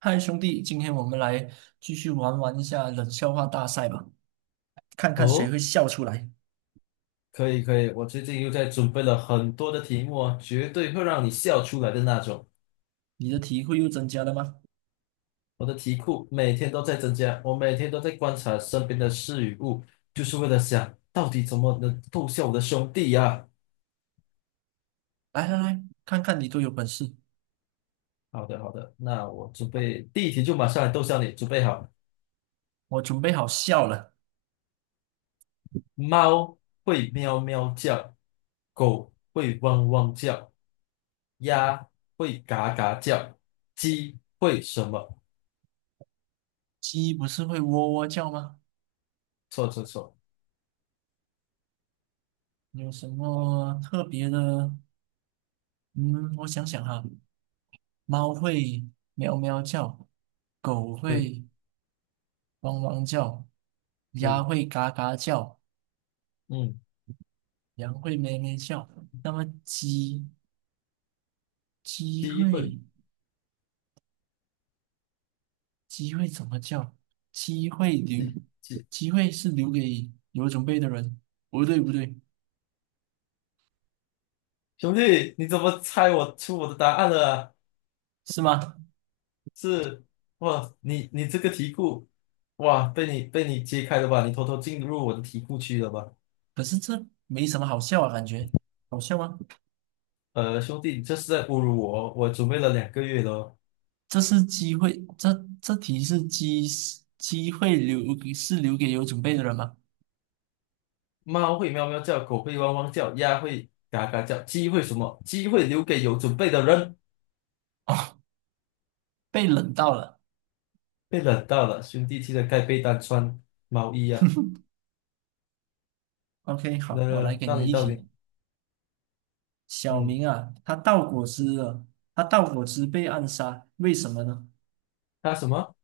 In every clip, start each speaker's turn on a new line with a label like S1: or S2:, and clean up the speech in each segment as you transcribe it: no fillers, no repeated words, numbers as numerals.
S1: 嗨，兄弟，今天我们来继续玩玩一下冷笑话大赛吧，看看谁
S2: 哦，
S1: 会笑出来。
S2: 可以可以，我最近又在准备了很多的题目啊，绝对会让你笑出来的那种。
S1: 你的体会又增加了吗？
S2: 我的题库每天都在增加，我每天都在观察身边的事与物，就是为了想到底怎么能逗笑我的兄弟呀、
S1: 来来来，看看你多有本事！
S2: 好的好的，那我准备第一题就马上来逗笑你，准备好。
S1: 我准备好笑了。
S2: 猫会喵喵叫，狗会汪汪叫，鸭会嘎嘎叫，鸡会什么？
S1: 鸡不是会喔喔叫吗？
S2: 错错错，
S1: 有什么特别的？嗯，我想想哈，猫会喵喵叫，狗
S2: 对
S1: 会汪汪叫，鸭
S2: 对，
S1: 会嘎嘎叫，
S2: 嗯，
S1: 羊会咩咩叫。那么鸡
S2: 鸡会。
S1: 会？机会怎么叫？机会留，
S2: 一几
S1: 机会是留给有准备的人。不对，不对，
S2: 兄弟，你怎么猜我出我的答案了啊
S1: 是吗？
S2: 是哇，你这个题库，哇，被你揭开了吧？你偷偷进入我的题库区了吧？
S1: 可是这没什么好笑啊，感觉好笑吗？
S2: 兄弟，你这是在侮辱我哦！我准备了2个月了哦
S1: 这是机会，这这题是机会是留给有准备的人吗？
S2: 猫会喵喵叫，狗会汪汪叫，鸭会嘎嘎叫，鸡会什么？鸡会留给有准备的人。
S1: 被冷到了。
S2: 被冷到了，兄弟，记得盖被单，穿毛衣啊！
S1: OK，
S2: 来
S1: 好，我
S2: 来
S1: 来
S2: 来，
S1: 给
S2: 到
S1: 你
S2: 你
S1: 一
S2: 到你，
S1: 题。小
S2: 嗯，
S1: 明啊，他倒果汁了，他倒果汁被暗杀，为什么呢？
S2: 他什么？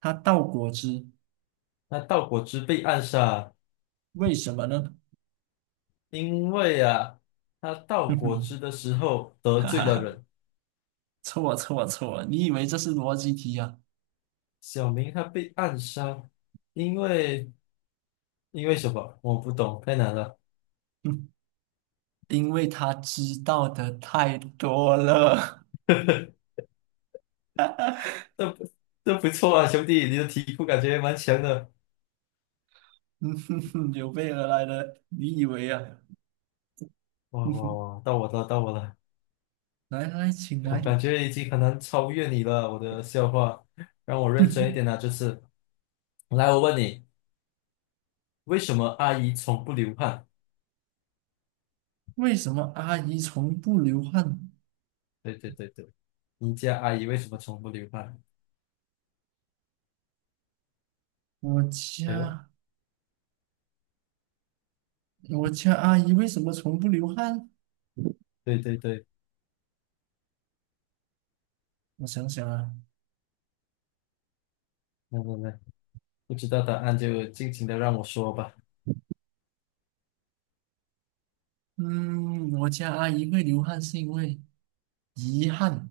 S1: 他倒果汁，
S2: 那盗果汁被暗杀。
S1: 为什么呢？
S2: 因为啊，他 倒
S1: 哼
S2: 果
S1: 哼，
S2: 汁的时候得
S1: 哈
S2: 罪
S1: 哈
S2: 了
S1: 哈。
S2: 人，
S1: 错错错！你以为这是逻辑题啊？
S2: 小明他被暗杀，因为因为什么？我不懂，太难了。
S1: 嗯，因为他知道的太多了。
S2: 这不这不错啊，兄弟，你的题库感觉蛮强的。
S1: 嗯哼哼，有备而来的，你以为啊？
S2: 哇
S1: 嗯
S2: 哇
S1: 哼，
S2: 哇，到我了，到我了，
S1: 来来，请
S2: 我
S1: 来。
S2: 感觉 已经很难超越你了，我的笑话。让我
S1: 哼
S2: 认真一
S1: 哼，
S2: 点啊，这次。来，我问你，为什么阿姨从不流汗？
S1: 为什么阿姨从不流汗？
S2: 对对对对，你家阿姨为什么从不流汗？
S1: 我
S2: 哎呦，
S1: 家我家阿姨为什么从不流汗？
S2: 对对对，
S1: 我想想啊，
S2: 来来来。不知道答案就尽情的让我说吧。
S1: 嗯，我家阿姨会流汗是因为遗憾，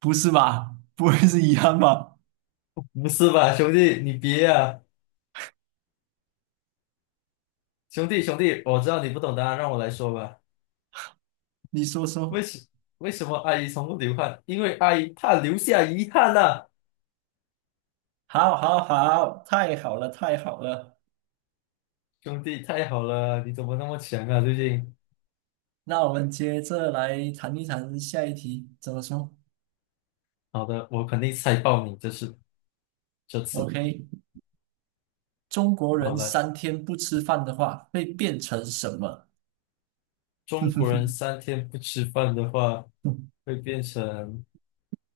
S1: 不是吧？不会是遗憾吧？
S2: 不是吧，兄弟，你别啊！兄弟，兄弟，我知道你不懂答案，让我来说吧。
S1: 你说
S2: 为
S1: 说。
S2: 什为什么阿姨从不流汗？因为阿姨怕留下遗憾呐、
S1: 好，好，好，太好了，太好了。
S2: 兄弟，太好了，你怎么那么强啊？最近，
S1: 那我们接着来谈一谈下一题，怎么说
S2: 好的，我肯定猜爆你，这次。
S1: ？OK，中国
S2: 好
S1: 人
S2: 了，
S1: 三天不吃饭的话，会变成什么？
S2: 中国人三天不吃饭的话，会变成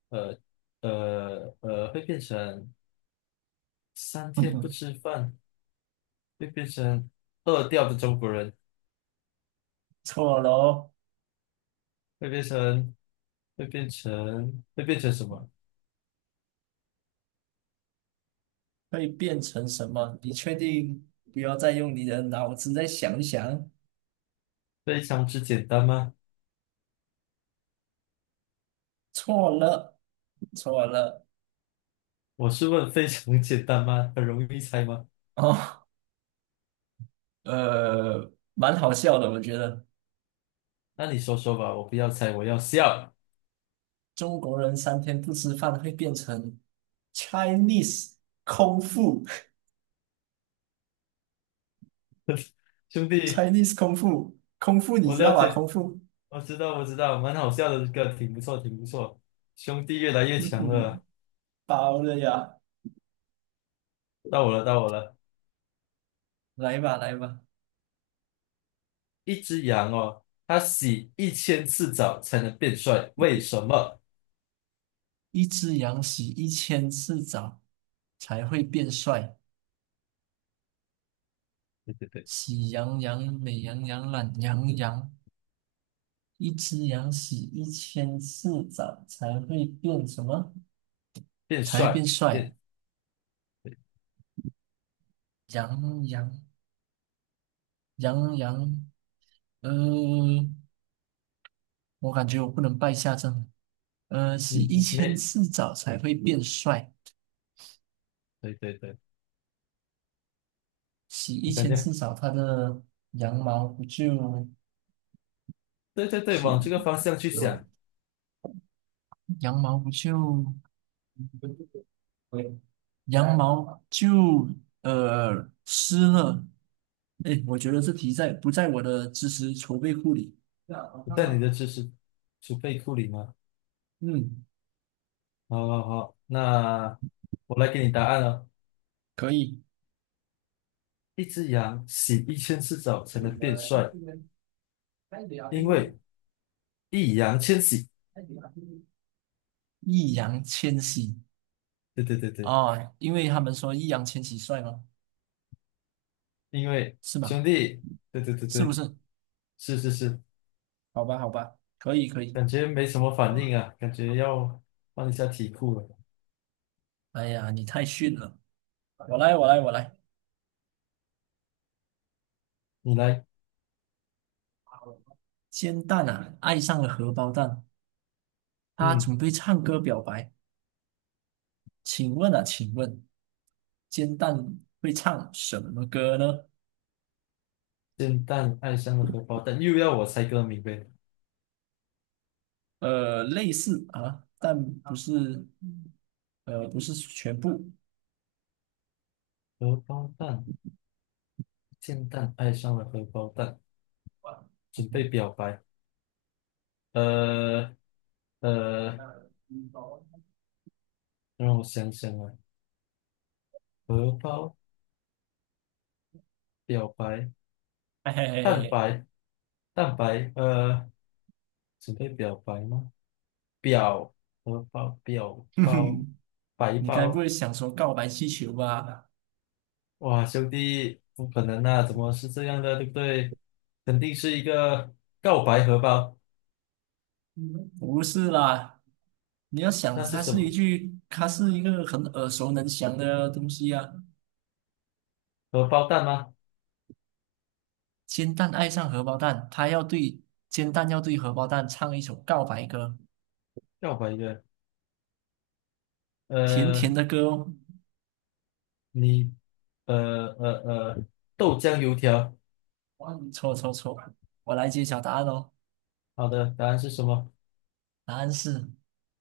S2: 呃呃呃，会变成三天不吃饭，会变成饿掉的中国人。
S1: 错了哦，
S2: 会变成会变成什么？
S1: 会变成什么？你确定不要再用你的脑子再想一想？
S2: 非常之简单吗？
S1: 错了，错了。
S2: 我是问非常简单吗？很容易猜吗？
S1: 哦，蛮好笑的，我觉得。
S2: 那你说说吧，我不要猜，我要笑。
S1: 中国人三天不吃饭会变成 Chinese 空腹
S2: 兄 弟，
S1: ，Chinese 空腹，空腹你
S2: 我
S1: 知道
S2: 了
S1: 吧？
S2: 解，
S1: 空腹，
S2: 我知道，我知道，蛮好笑的这个，挺不错，挺不错。兄弟越来越
S1: 嗯
S2: 强
S1: 哼，
S2: 了，
S1: 包了呀，
S2: 到我了，到我了。
S1: 来吧来吧，
S2: 一只羊哦，它洗一千次澡才能变帅，为什么？
S1: 一只羊洗一千次澡才会变帅，
S2: 对对对，
S1: 喜羊羊、美羊羊、懒羊羊，一只羊洗一千次澡才会变什么？
S2: 变
S1: 才会变
S2: 帅，
S1: 帅，羊羊羊羊，呃。我感觉我不能败下阵。洗
S2: 你
S1: 一千
S2: 没，
S1: 次澡才会变帅，
S2: 对对对，
S1: 洗一
S2: 我感
S1: 千
S2: 觉，
S1: 次澡，它的羊毛不就
S2: 对对对，往
S1: 洗
S2: 这个方向去
S1: 有
S2: 想。
S1: 羊毛不就 羊毛就湿了。哎，我觉得这题在不在我的知识储备库里？
S2: 在你的知识储备库里吗？
S1: 嗯，
S2: 好好好，那我来给你答案了。
S1: 可以。
S2: 一只羊洗一千次澡才能变帅，因为易烊千玺。
S1: 易烊千玺，
S2: 对对对对，
S1: 哦，因为他们说易烊千玺帅吗？
S2: 因为
S1: 是吗？
S2: 兄弟，对对对
S1: 是不
S2: 对，
S1: 是？
S2: 是是是，
S1: 好吧，好吧，可以，可以。
S2: 感觉没什么反应啊，感觉要换一下题库了。
S1: 哎呀，你太逊了！我来，我来，我来。
S2: 你来，
S1: 煎蛋啊，爱上了荷包蛋，他
S2: 嗯，
S1: 准备唱歌表白。请问啊，请问，煎蛋会唱什么歌呢？
S2: 煎蛋爱上了荷包蛋，又要我猜歌名呗？
S1: 类似啊，但不是，不是全部。
S2: 荷包蛋，煎蛋爱上了荷包蛋，准备表白。呃呃，让我想想啊，荷包、表白、
S1: 嘿嘿
S2: 蛋
S1: 嘿，
S2: 白、蛋白，准备表白吗？表荷包、表
S1: 哼
S2: 包、
S1: 哼，
S2: 白
S1: 你该不会
S2: 包，
S1: 想说告白气球吧？
S2: 哇，兄弟，不可能啊，怎么是这样的，对不对？肯定是一个告白荷包，
S1: 不是啦，你要想，
S2: 那是
S1: 它
S2: 什
S1: 是一
S2: 么？
S1: 句，它是一个很耳熟能详的东西啊。
S2: 荷包蛋吗？
S1: 煎蛋爱上荷包蛋，他要对煎蛋要对荷包蛋唱一首告白歌，
S2: 告白的，
S1: 甜甜
S2: 呃，
S1: 的歌哦。
S2: 你，呃呃呃，豆浆油条，
S1: 哇错错错，我来揭晓答案哦。
S2: 好的，答案是什么？
S1: 答案是，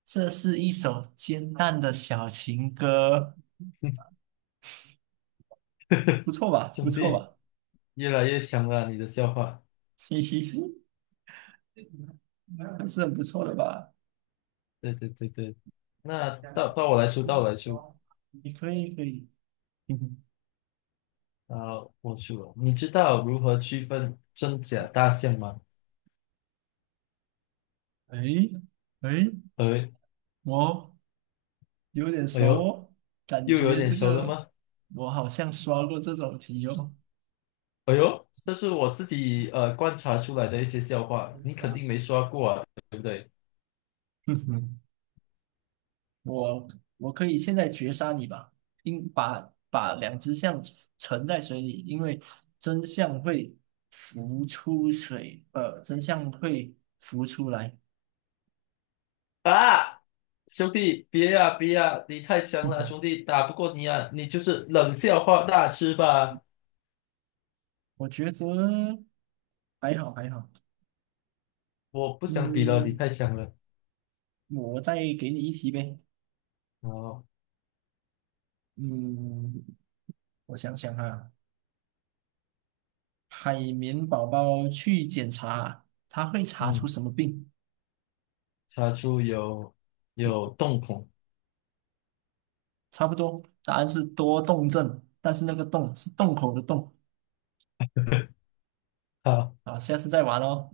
S1: 这是一首煎蛋的小情歌，不错吧？不
S2: 兄
S1: 错
S2: 弟，
S1: 吧？
S2: 越来越强了啊，你的笑话。
S1: 嘿嘿嘿，还是很不错的吧？
S2: 对对对对，那到我来说，到我来说，
S1: 你可以可以，
S2: 啊，我输了。你知道如何区分真假大象吗？
S1: 哎哎，
S2: 哎，
S1: 我有点
S2: 哎
S1: 熟
S2: 呦，
S1: 哦，感
S2: 又有
S1: 觉
S2: 点
S1: 这
S2: 熟了
S1: 个
S2: 吗？
S1: 我好像刷过这种题哦。
S2: 哎呦，这是我自己观察出来的一些笑话，你肯定没刷过啊，对不对？
S1: 哼哼，我我可以现在绝杀你吧，应把两只象沉在水里，因为真相会真相会浮出来。
S2: 啊，兄弟，别呀、别呀、你太
S1: 哼
S2: 强了，
S1: 哼，
S2: 兄弟，打不过你啊，你就是冷笑话大师吧？
S1: 我觉得还好还好，
S2: 我不想比了，你
S1: 嗯，
S2: 太强了。
S1: 我再给你一题呗。
S2: 然后，
S1: 嗯，我想想啊，海绵宝宝去检查，他会查出
S2: 嗯，
S1: 什么病？
S2: 查出有洞孔。
S1: 差不多，答案是多动症，但是那个动是洞口的洞。好，下次再玩哦。